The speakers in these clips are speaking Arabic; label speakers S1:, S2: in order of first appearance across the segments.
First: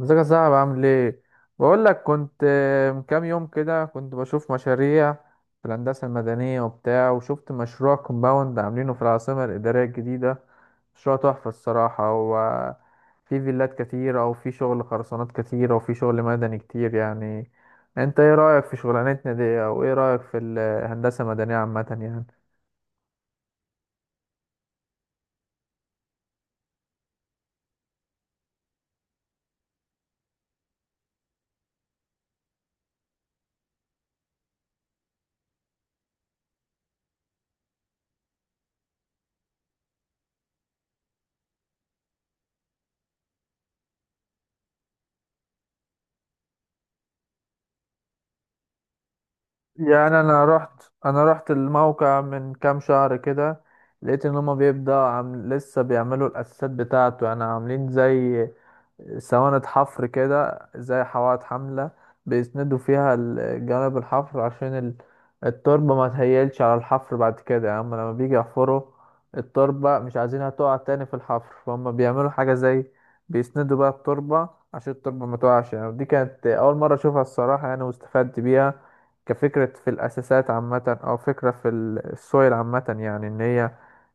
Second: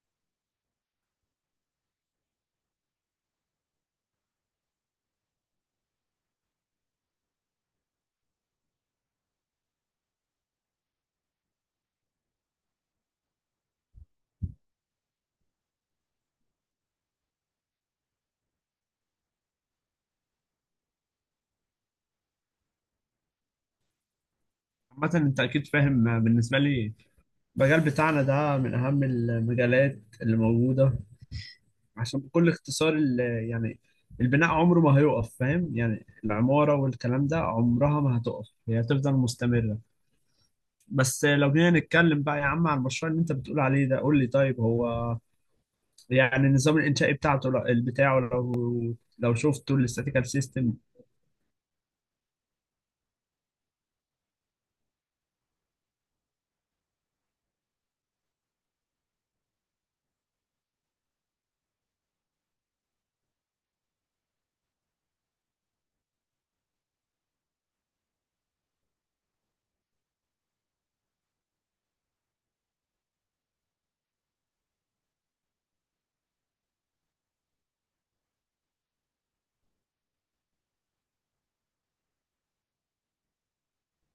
S1: ازيك يا صاحبي، عامل ايه؟ بقول لك كنت من كام يوم كده كنت بشوف مشاريع في الهندسه المدنيه وبتاع، وشفت مشروع كومباوند عاملينه في العاصمه الاداريه الجديده. مشروع تحفه الصراحه. هو في فيلات كتيره، وفي شغل خرسانات كتيره، وفي شغل مدني كتير يعني. انت ايه رايك في شغلانتنا دي، او ايه رايك في الهندسه المدنيه عامه يعني؟
S2: عامة أنت أكيد فاهم. بالنسبة لي المجال بتاعنا ده من أهم المجالات اللي موجودة، عشان بكل اختصار يعني البناء عمره ما هيقف، فاهم؟ يعني العمارة والكلام ده عمرها ما هتقف، هي هتفضل مستمرة. بس لو جينا نتكلم بقى يا عم عن المشروع اللي أنت بتقول عليه ده، قول لي طيب هو يعني النظام الإنشائي بتاعه لو شفته
S1: يعني
S2: الاستاتيكال
S1: انا
S2: سيستم.
S1: رحت انا رحت الموقع من كام شهر كده، لقيت ان هما بيبدأ عم لسه بيعملوا الاساسات بتاعته، يعني عاملين زي سواند حفر كده، زي حواض حملة بيسندوا فيها جانب الحفر، عشان التربة ما تهيلش على الحفر. بعد كده يعني هما لما بيجي يحفروا، التربة مش عايزينها تقع تاني في الحفر، فهم بيعملوا حاجة زي بيسندوا بقى التربة عشان التربة ما تقعش. يعني دي كانت أول مرة أشوفها الصراحة، يعني واستفدت بيها كفكرة في الأساسات عامة، أو فكرة في السويل عامة، يعني إن هي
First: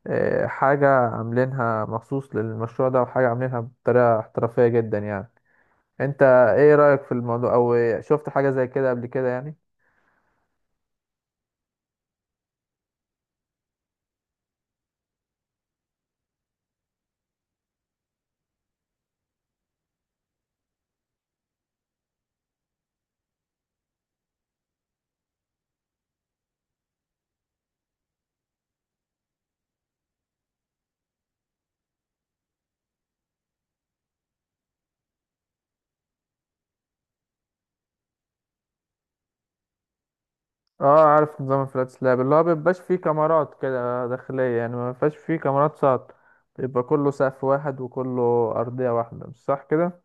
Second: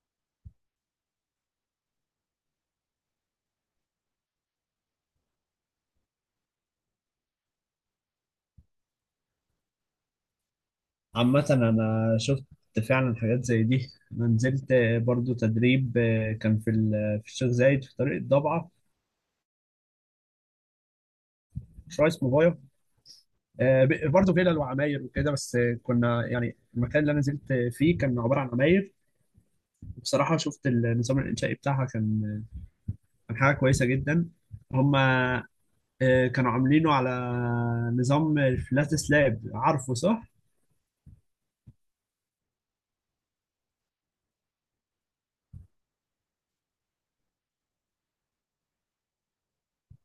S1: حاجة عاملينها مخصوص للمشروع ده، وحاجة عاملينها بطريقة احترافية جدا يعني. انت ايه رأيك في الموضوع، او شفت حاجة زي كده قبل كده يعني؟
S2: عامة أنا شفت فعلا حاجات زي دي، أنا نزلت برضو تدريب، كان في في الشيخ زايد في طريق الضبعة، مشروع اسمه فايا، برضو فيلل وعماير وكده. بس كنا يعني المكان اللي أنا نزلت فيه كان عبارة عن عماير. بصراحة شفت النظام الإنشائي بتاعها، كان كان حاجة كويسة جدا. هما كانوا عاملينه على نظام الفلات سلاب، عارفه صح؟
S1: اه، عارف نظام الفلات سلاب، اللي هو مبيبقاش فيه كاميرات كده داخلية، يعني مبيبقاش فيه كاميرات ساط. بيبقى كله سقف واحد وكله أرضية واحدة، مش صح كده؟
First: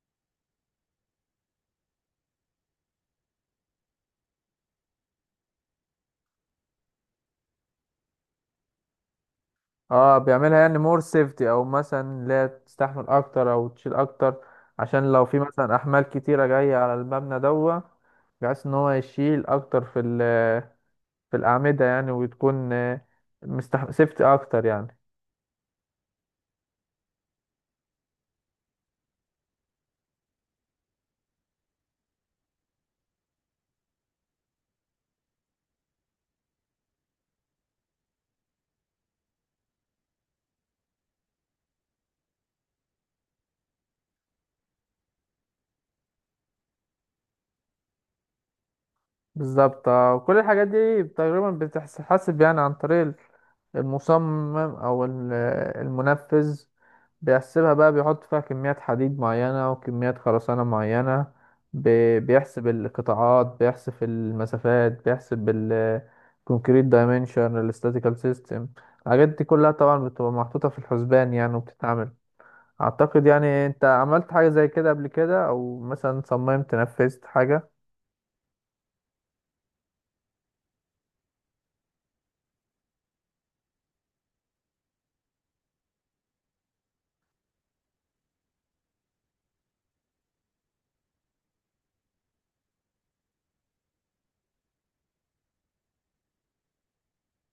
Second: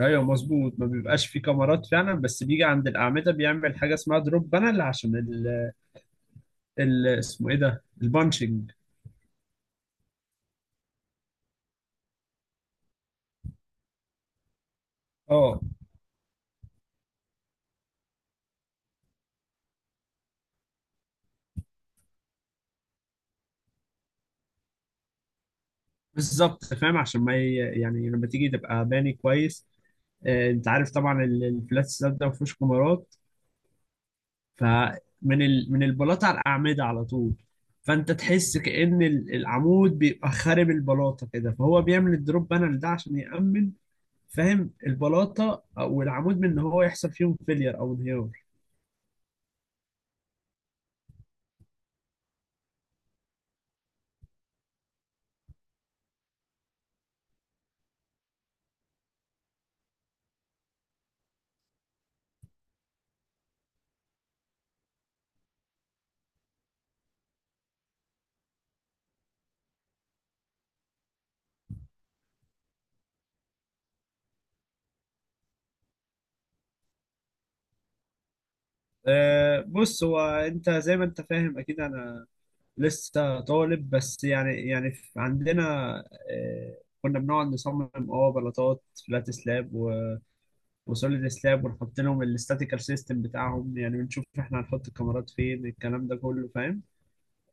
S2: ايوه مظبوط، ما بيبقاش فيه كاميرات فعلا، بس بيجي عند الاعمده بيعمل حاجه اسمها دروب بانل عشان اسمه ايه ده، البانشنج.
S1: اه، بيعملها يعني مور سيفتي، او مثلا لا تستحمل اكتر او تشيل اكتر، عشان لو في
S2: اه
S1: مثلا احمال كتيرة جاية على المبنى دوت، بحيث ان هو يشيل اكتر في في الأعمدة يعني، وتكون مستح سيفتي أكتر يعني.
S2: بالظبط، فاهم؟ عشان ما ي- يعني لما تيجي تبقى باني كويس، انت عارف طبعا الفلات سلاب ده ما فيهوش كمرات، فمن من البلاطه على الاعمده على طول، فانت تحس كأن العمود بيبقى خارب البلاطه كده، فهو بيعمل الدروب بانل ده عشان يأمن، فاهم؟ البلاطه او العمود من ان هو يحصل فيهم فيلير او انهيار.
S1: بالظبط. كل الحاجات دي تقريبا بتتحسب يعني عن طريق المصمم، أو المنفذ. بيحسبها بقى، بيحط فيها كميات حديد معينة وكميات خرسانة معينة. بيحسب القطاعات، بيحسب المسافات، بيحسب الكونكريت دايمنشن الاستاتيكال سيستم. الحاجات دي كلها طبعا بتبقى محطوطة في الحسبان يعني، وبتتعمل. اعتقد يعني انت عملت حاجة زي كده قبل كده، او مثلا صممت نفذت حاجة.
S2: بص، هو انت زي ما انت فاهم اكيد انا لسه طالب بس، يعني عندنا كنا بنقعد نصمم اه بلاطات فلات سلاب وسوليد سلاب، ونحط لهم الاستاتيكال سيستم بتاعهم، يعني بنشوف احنا هنحط الكاميرات فين، الكلام ده كله فاهم؟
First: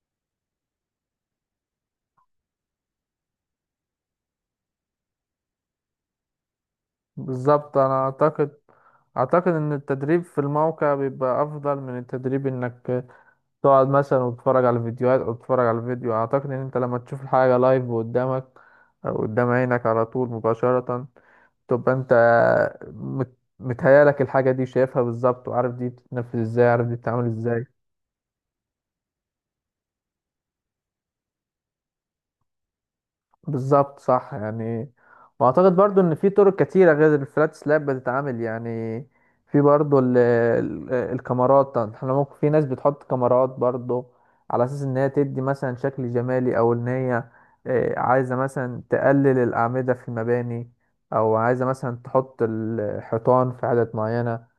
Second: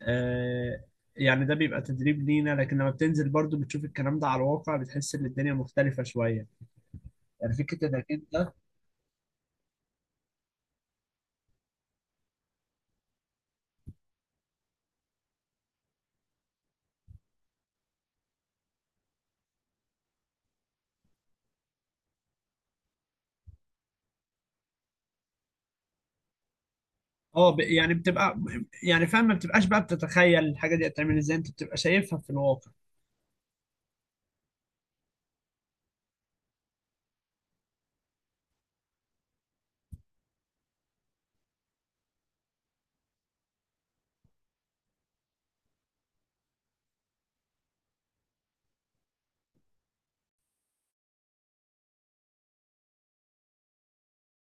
S2: آه، يعني ده بيبقى تدريب لينا، لكن لما بتنزل برضو بتشوف الكلام ده على الواقع بتحس ان الدنيا مختلفة شوية. يعني
S1: بالظبط.
S2: فكرة
S1: انا
S2: انك انت
S1: اعتقد اعتقد ان التدريب في الموقع بيبقى افضل من التدريب انك تقعد مثلا وتتفرج على الفيديوهات، او تتفرج على الفيديو. اعتقد ان انت لما تشوف الحاجة لايف قدامك، او قدام عينك على طول مباشرة، تبقى انت متهيألك الحاجة دي شايفها بالظبط، وعارف دي بتتنفذ ازاي، عارف دي بتتعمل
S2: اه ب-
S1: ازاي.
S2: يعني بتبقى، يعني فاهم، ما بتبقاش بقى بتتخيل الحاجه دي هتعمل ازاي، انت بتبقى شايفها في الواقع.
S1: بالظبط صح يعني. واعتقد برضو ان في طرق كتيره غير الفلات سلاب بتتعمل يعني. في برضو ال ال الكاميرات، احنا ممكن في ناس بتحط كاميرات برضو على اساس ان هي تدي مثلا شكل جمالي، او ان هي عايزه مثلا تقلل الاعمده في المباني، او عايزه مثلا تحط الحيطان في عدد معينه.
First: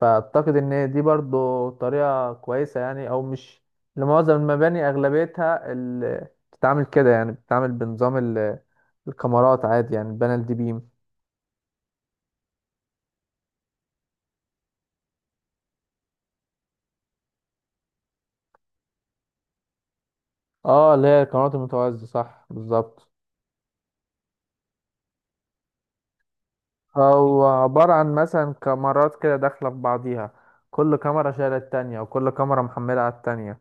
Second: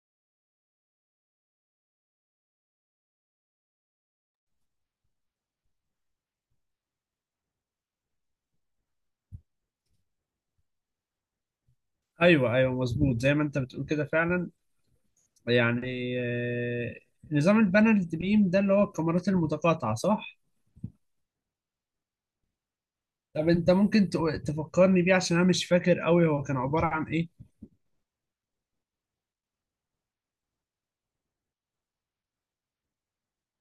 S1: فأعتقد إن دي برضو طريقة كويسة يعني، أو مش لمعظم المباني، أغلبيتها بتتعامل كده يعني، بتتعامل بنظام الكاميرات عادي، يعني البانل الدي بيم.
S2: ايوه ايوه مظبوط، زي ما انت بتقول كده فعلا. يعني نظام البانل بيم ده اللي هو الكاميرات المتقاطعه صح؟
S1: اه، اللي هي الكاميرات المتوازية، صح بالظبط.
S2: طب انت ممكن تفكرني بيه عشان انا مش فاكر قوي هو كان عباره عن ايه؟
S1: أو عبارة عن مثلا كاميرات كده داخلة في بعضيها، كل كاميرا شايلة التانية، وكل كاميرا محملة على التانية،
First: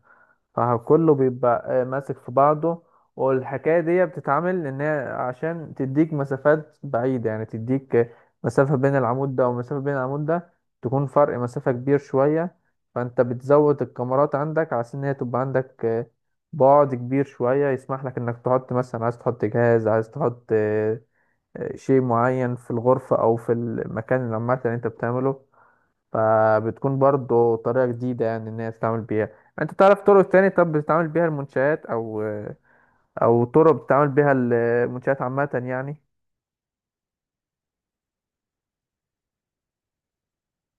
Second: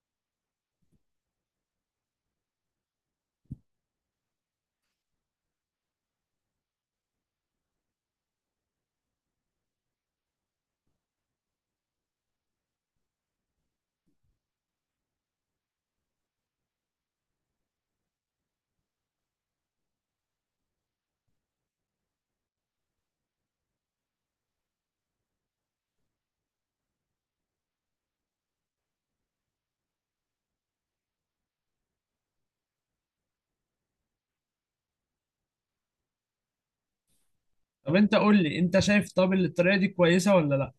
S1: فكله بيبقى ماسك في بعضه. والحكاية دي بتتعمل ان هي عشان تديك مسافات بعيدة، يعني تديك مسافة بين العمود ده ومسافة بين العمود ده، تكون فرق مسافة كبير شوية. فانت بتزود الكاميرات عندك على ان هي تبقى عندك بعد كبير شوية، يسمح لك انك تحط مثلا، عايز تحط جهاز، عايز تحط شيء معين في الغرفة، او في المكان اللي عامة اللي انت بتعمله. فبتكون برضو طريقة جديدة يعني إن هي تتعامل بيها. أنت تعرف طرق تاني طب بتتعامل بيها المنشآت، أو طرق بتتعامل بيها المنشآت عامة يعني؟
S2: طب انت قول لي، انت شايف طب الطريقه دي كويسه ولا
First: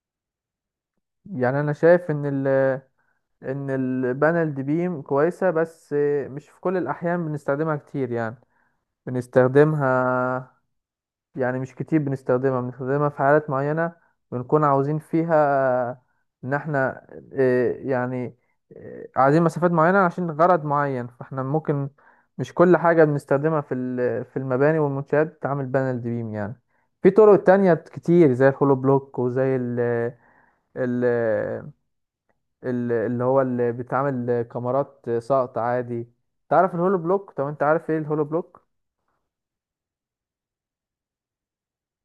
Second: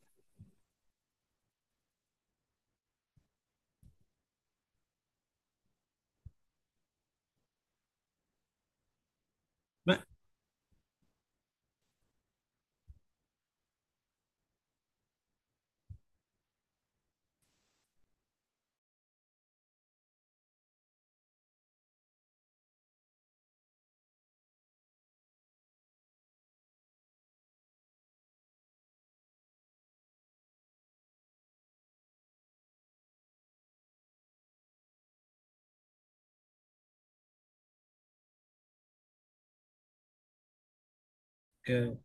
S1: يعني أنا شايف إن إن البانل دي بيم كويسة، بس مش في كل الأحيان بنستخدمها كتير يعني. بنستخدمها، يعني مش كتير بنستخدمها، بنستخدمها في حالات معينة، بنكون عاوزين فيها إن إحنا آه، يعني عايزين مسافات معينة عشان غرض معين، فإحنا ممكن. مش كل حاجة بنستخدمها في في المباني والمنشآت بتتعمل بانل بيم يعني. في طرق تانية كتير زي الهولو بلوك، وزي ال اللي هو اللي بيتعمل كاميرات سقط عادي. تعرف الهولو بلوك؟ طب انت عارف ايه الهولو بلوك؟
S2: لا؟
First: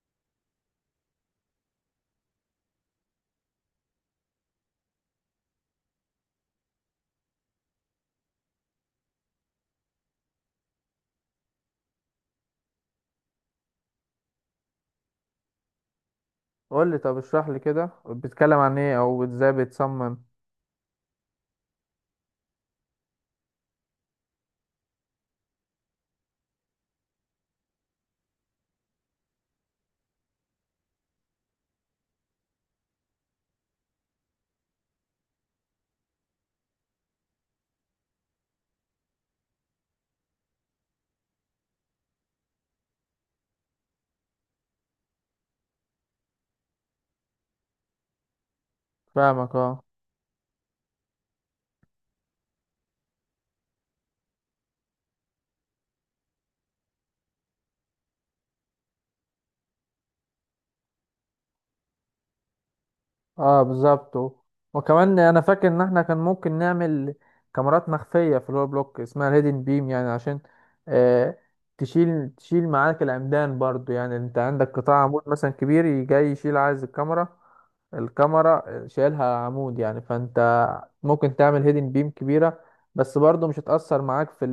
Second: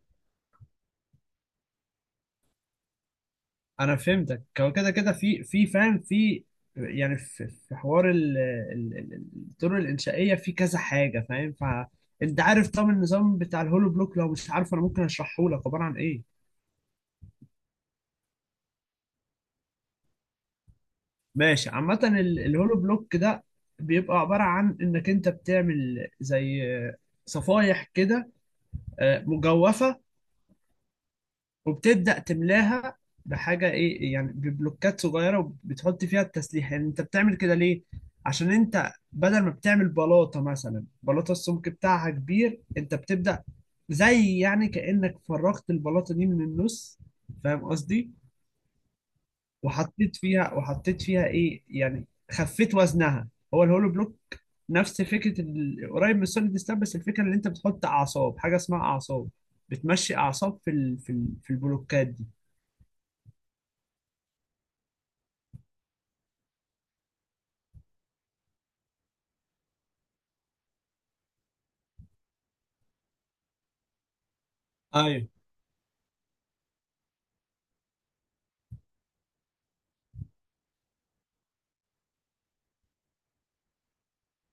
S2: انا فهمتك، هو كده كده في فاهم، في يعني في حوار ال- ال- الطرق الانشائيه في كذا حاجه، فاهم؟ فانت عارف طبعا النظام بتاع الهولو بلوك، لو مش عارف انا ممكن اشرحه لك عباره عن ايه.
S1: قول لي، طب اشرح لي كده، بتتكلم عن ايه؟ او ازاي بتصمم؟
S2: ماشي، عامه الهولو بلوك ده بيبقى عباره عن انك انت بتعمل زي صفايح كده مجوفه، وبتبدأ تملاها بحاجة ايه يعني، ببلوكات صغيرة، وبتحط فيها التسليح. يعني انت بتعمل كده ليه؟ عشان انت بدل ما بتعمل بلاطة مثلا بلاطة السمك بتاعها كبير، انت بتبدأ زي يعني كأنك فرغت البلاطة دي من النص، فاهم قصدي؟
S1: فاهمك، اه.
S2: وحطيت فيها، وحطيت فيها ايه يعني، خفيت وزنها. هو الهولو بلوك نفس فكرة قريب من السوليد ستاب، بس الفكرة ان انت بتحط اعصاب، حاجة اسمها اعصاب، بتمشي اعصاب في في البلوكات دي.
S1: اه بالظبط. وكمان انا فاكر ان احنا كان ممكن نعمل كاميرات مخفية في الهول بلوك، اسمها الهيدن بيم، يعني عشان آه تشيل معاك العمدان برضو يعني. انت عندك قطاع عمود
S2: ايوه
S1: مثلا كبير جاي يشيل، عايز الكاميرا شايلها عمود يعني، فانت ممكن تعمل هيدن بيم كبيرة، بس برضو مش هتأثر معاك في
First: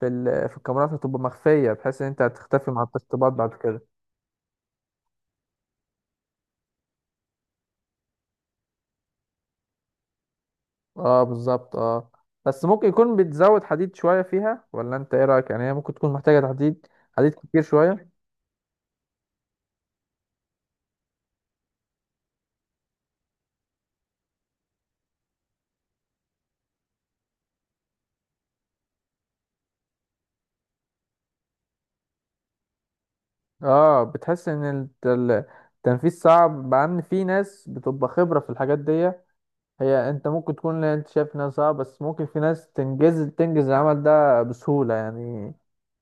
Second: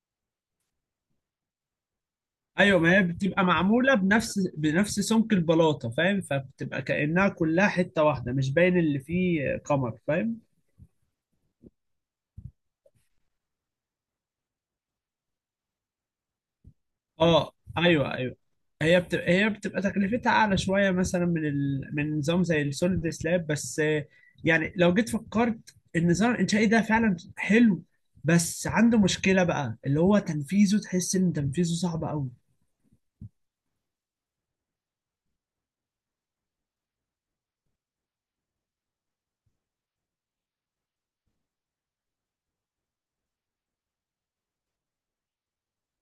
S1: في الكاميرات، هتبقى مخفية بحيث ان انت هتختفي
S2: ايوه،
S1: مع
S2: ما هي
S1: التشطيبات
S2: بتبقى
S1: بعد كده.
S2: معموله بنفس سمك البلاطه، فاهم؟ فبتبقى كانها كلها حته واحده، مش باين اللي فيه قمر، فاهم؟
S1: اه بالظبط، اه. بس ممكن يكون بتزود حديد شوية فيها، ولا انت ايه رأيك؟ يعني هي ممكن تكون محتاجة حديد
S2: اه
S1: كتير شوية.
S2: ايوه ايوه، هي بتبقى تكلفتها اعلى شويه مثلا من من نظام زي السوليد سلاب، بس يعني لو جيت فكرت النظام الانشائي ده فعلا حلو، بس عنده مشكله بقى اللي هو تنفيذه، تحس ان تنفيذه صعب قوي.
S1: اه، بتحس ان التنفيذ صعب، مع ان في ناس بتبقى خبرة في الحاجات دي. هي انت ممكن تكون، لا، انت شايف انها صعب، بس ممكن في ناس تنجز، تنجز العمل ده بسهولة يعني.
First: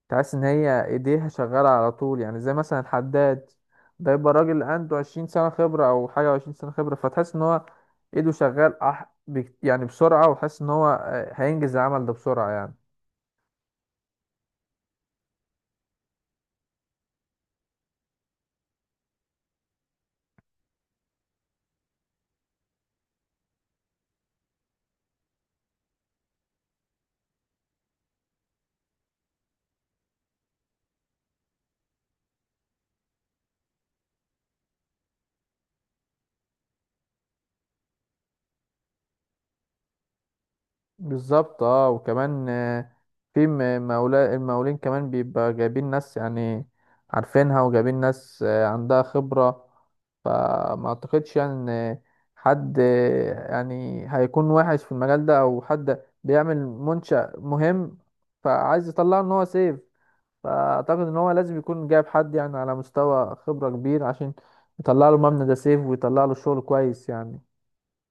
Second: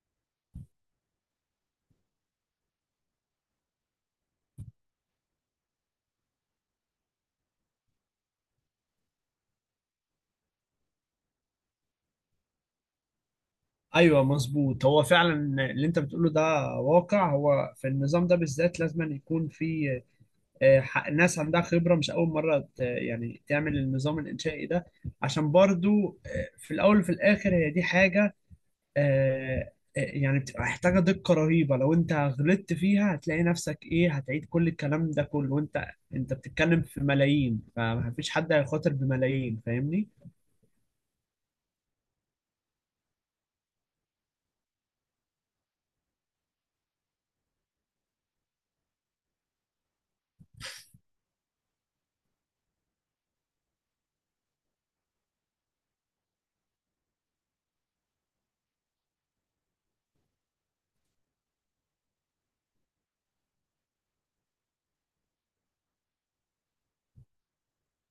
S1: تحس ان هي ايديها شغالة على طول، يعني زي مثلا الحداد ده، يبقى راجل عنده 20 سنة خبرة او حاجة، و20 سنة خبرة، فتحس ان هو ايده شغال يعني بسرعة، وتحس ان هو هينجز العمل ده بسرعة يعني.
S2: ايوه مظبوط، هو فعلا اللي انت بتقوله ده واقع. هو في النظام ده بالذات لازم يكون في ناس عندها خبرة، مش أول مرة يعني تعمل النظام الإنشائي ده، عشان برضو في الأول وفي الآخر هي دي حاجة يعني بتبقى محتاجة دقة رهيبة، لو أنت غلطت فيها هتلاقي نفسك إيه، هتعيد كل الكلام ده كله، وأنت بتتكلم في ملايين، فمفيش حد هيخاطر بملايين، فاهمني؟
S1: بالظبط، اه. وكمان في مولا المقاولين كمان بيبقى جايبين ناس يعني عارفينها، وجايبين ناس عندها خبرة. فما اعتقدش يعني ان حد يعني هيكون وحش في المجال ده، او حد بيعمل منشأ مهم فعايز يطلعه ان هو سيف. فاعتقد ان هو لازم يكون جايب حد يعني على مستوى خبرة كبير، عشان يطلع له مبنى ده سيف، ويطلع له شغل كويس يعني.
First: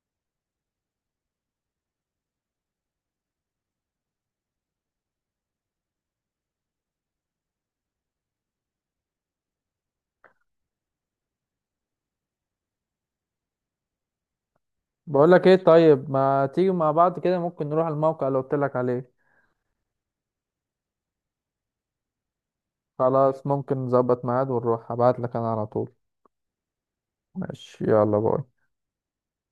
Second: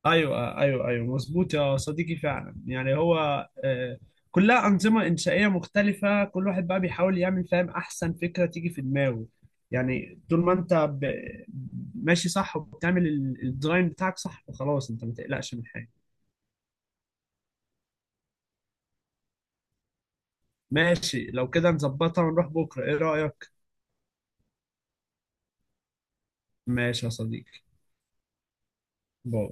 S2: ايوه ايوه ايوه مظبوط يا صديقي، فعلا يعني هو آه، كلها انظمه انشائيه مختلفه، كل واحد بقى بيحاول يعمل فاهم احسن فكره تيجي في دماغه. يعني طول ما انت ماشي صح، وبتعمل الديزاين بتاعك صح، فخلاص انت ما
S1: بقول لك ايه،
S2: تقلقش من حاجه.
S1: طيب ما تيجي مع بعض كده ممكن نروح الموقع اللي قلت لك عليه؟
S2: ماشي، لو كده نظبطها ونروح بكره، ايه
S1: خلاص،
S2: رايك؟
S1: ممكن نظبط ميعاد ونروح، هبعت لك انا على طول.
S2: ماشي يا صديقي،
S1: ماشي، يلا باي.
S2: باي.